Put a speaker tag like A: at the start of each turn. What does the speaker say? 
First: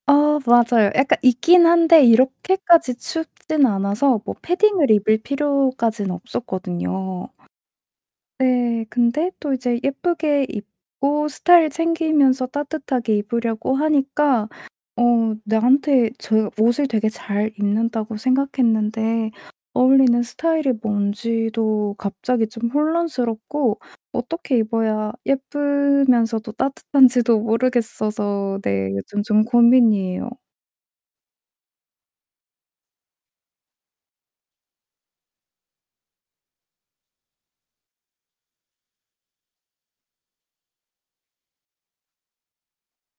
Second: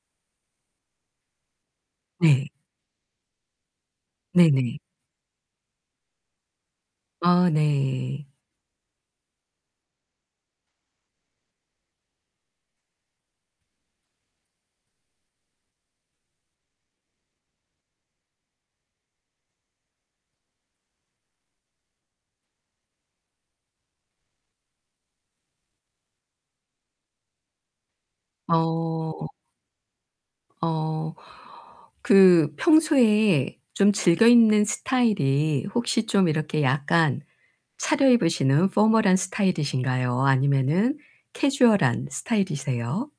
A: 어 맞아요. 약간 입긴 한데
B: 네.
A: 이렇게까지 춥진 않아서 뭐
B: 네네.
A: 패딩을 입을 필요까지는 없었거든요.
B: 아 네.
A: 네, 근데 또 이제 예쁘게 입고 스타일 챙기면서 따뜻하게 입으려고 하니까 어 나한테 제가 옷을 되게 저 잘 입는다고 생각했는데 어울리는 스타일이 뭔지도 갑자기 좀 혼란스럽고 어떻게 입어야 예쁘면서도 따뜻한지도 모르겠어서 네 요즘
B: 어.
A: 좀 고민이에요.
B: 어 그 평소에 좀 즐겨 입는 스타일이 혹시 좀 이렇게 약간 차려입으시는 포멀한 스타일이신가요, 아니면은 캐주얼한 스타일이세요?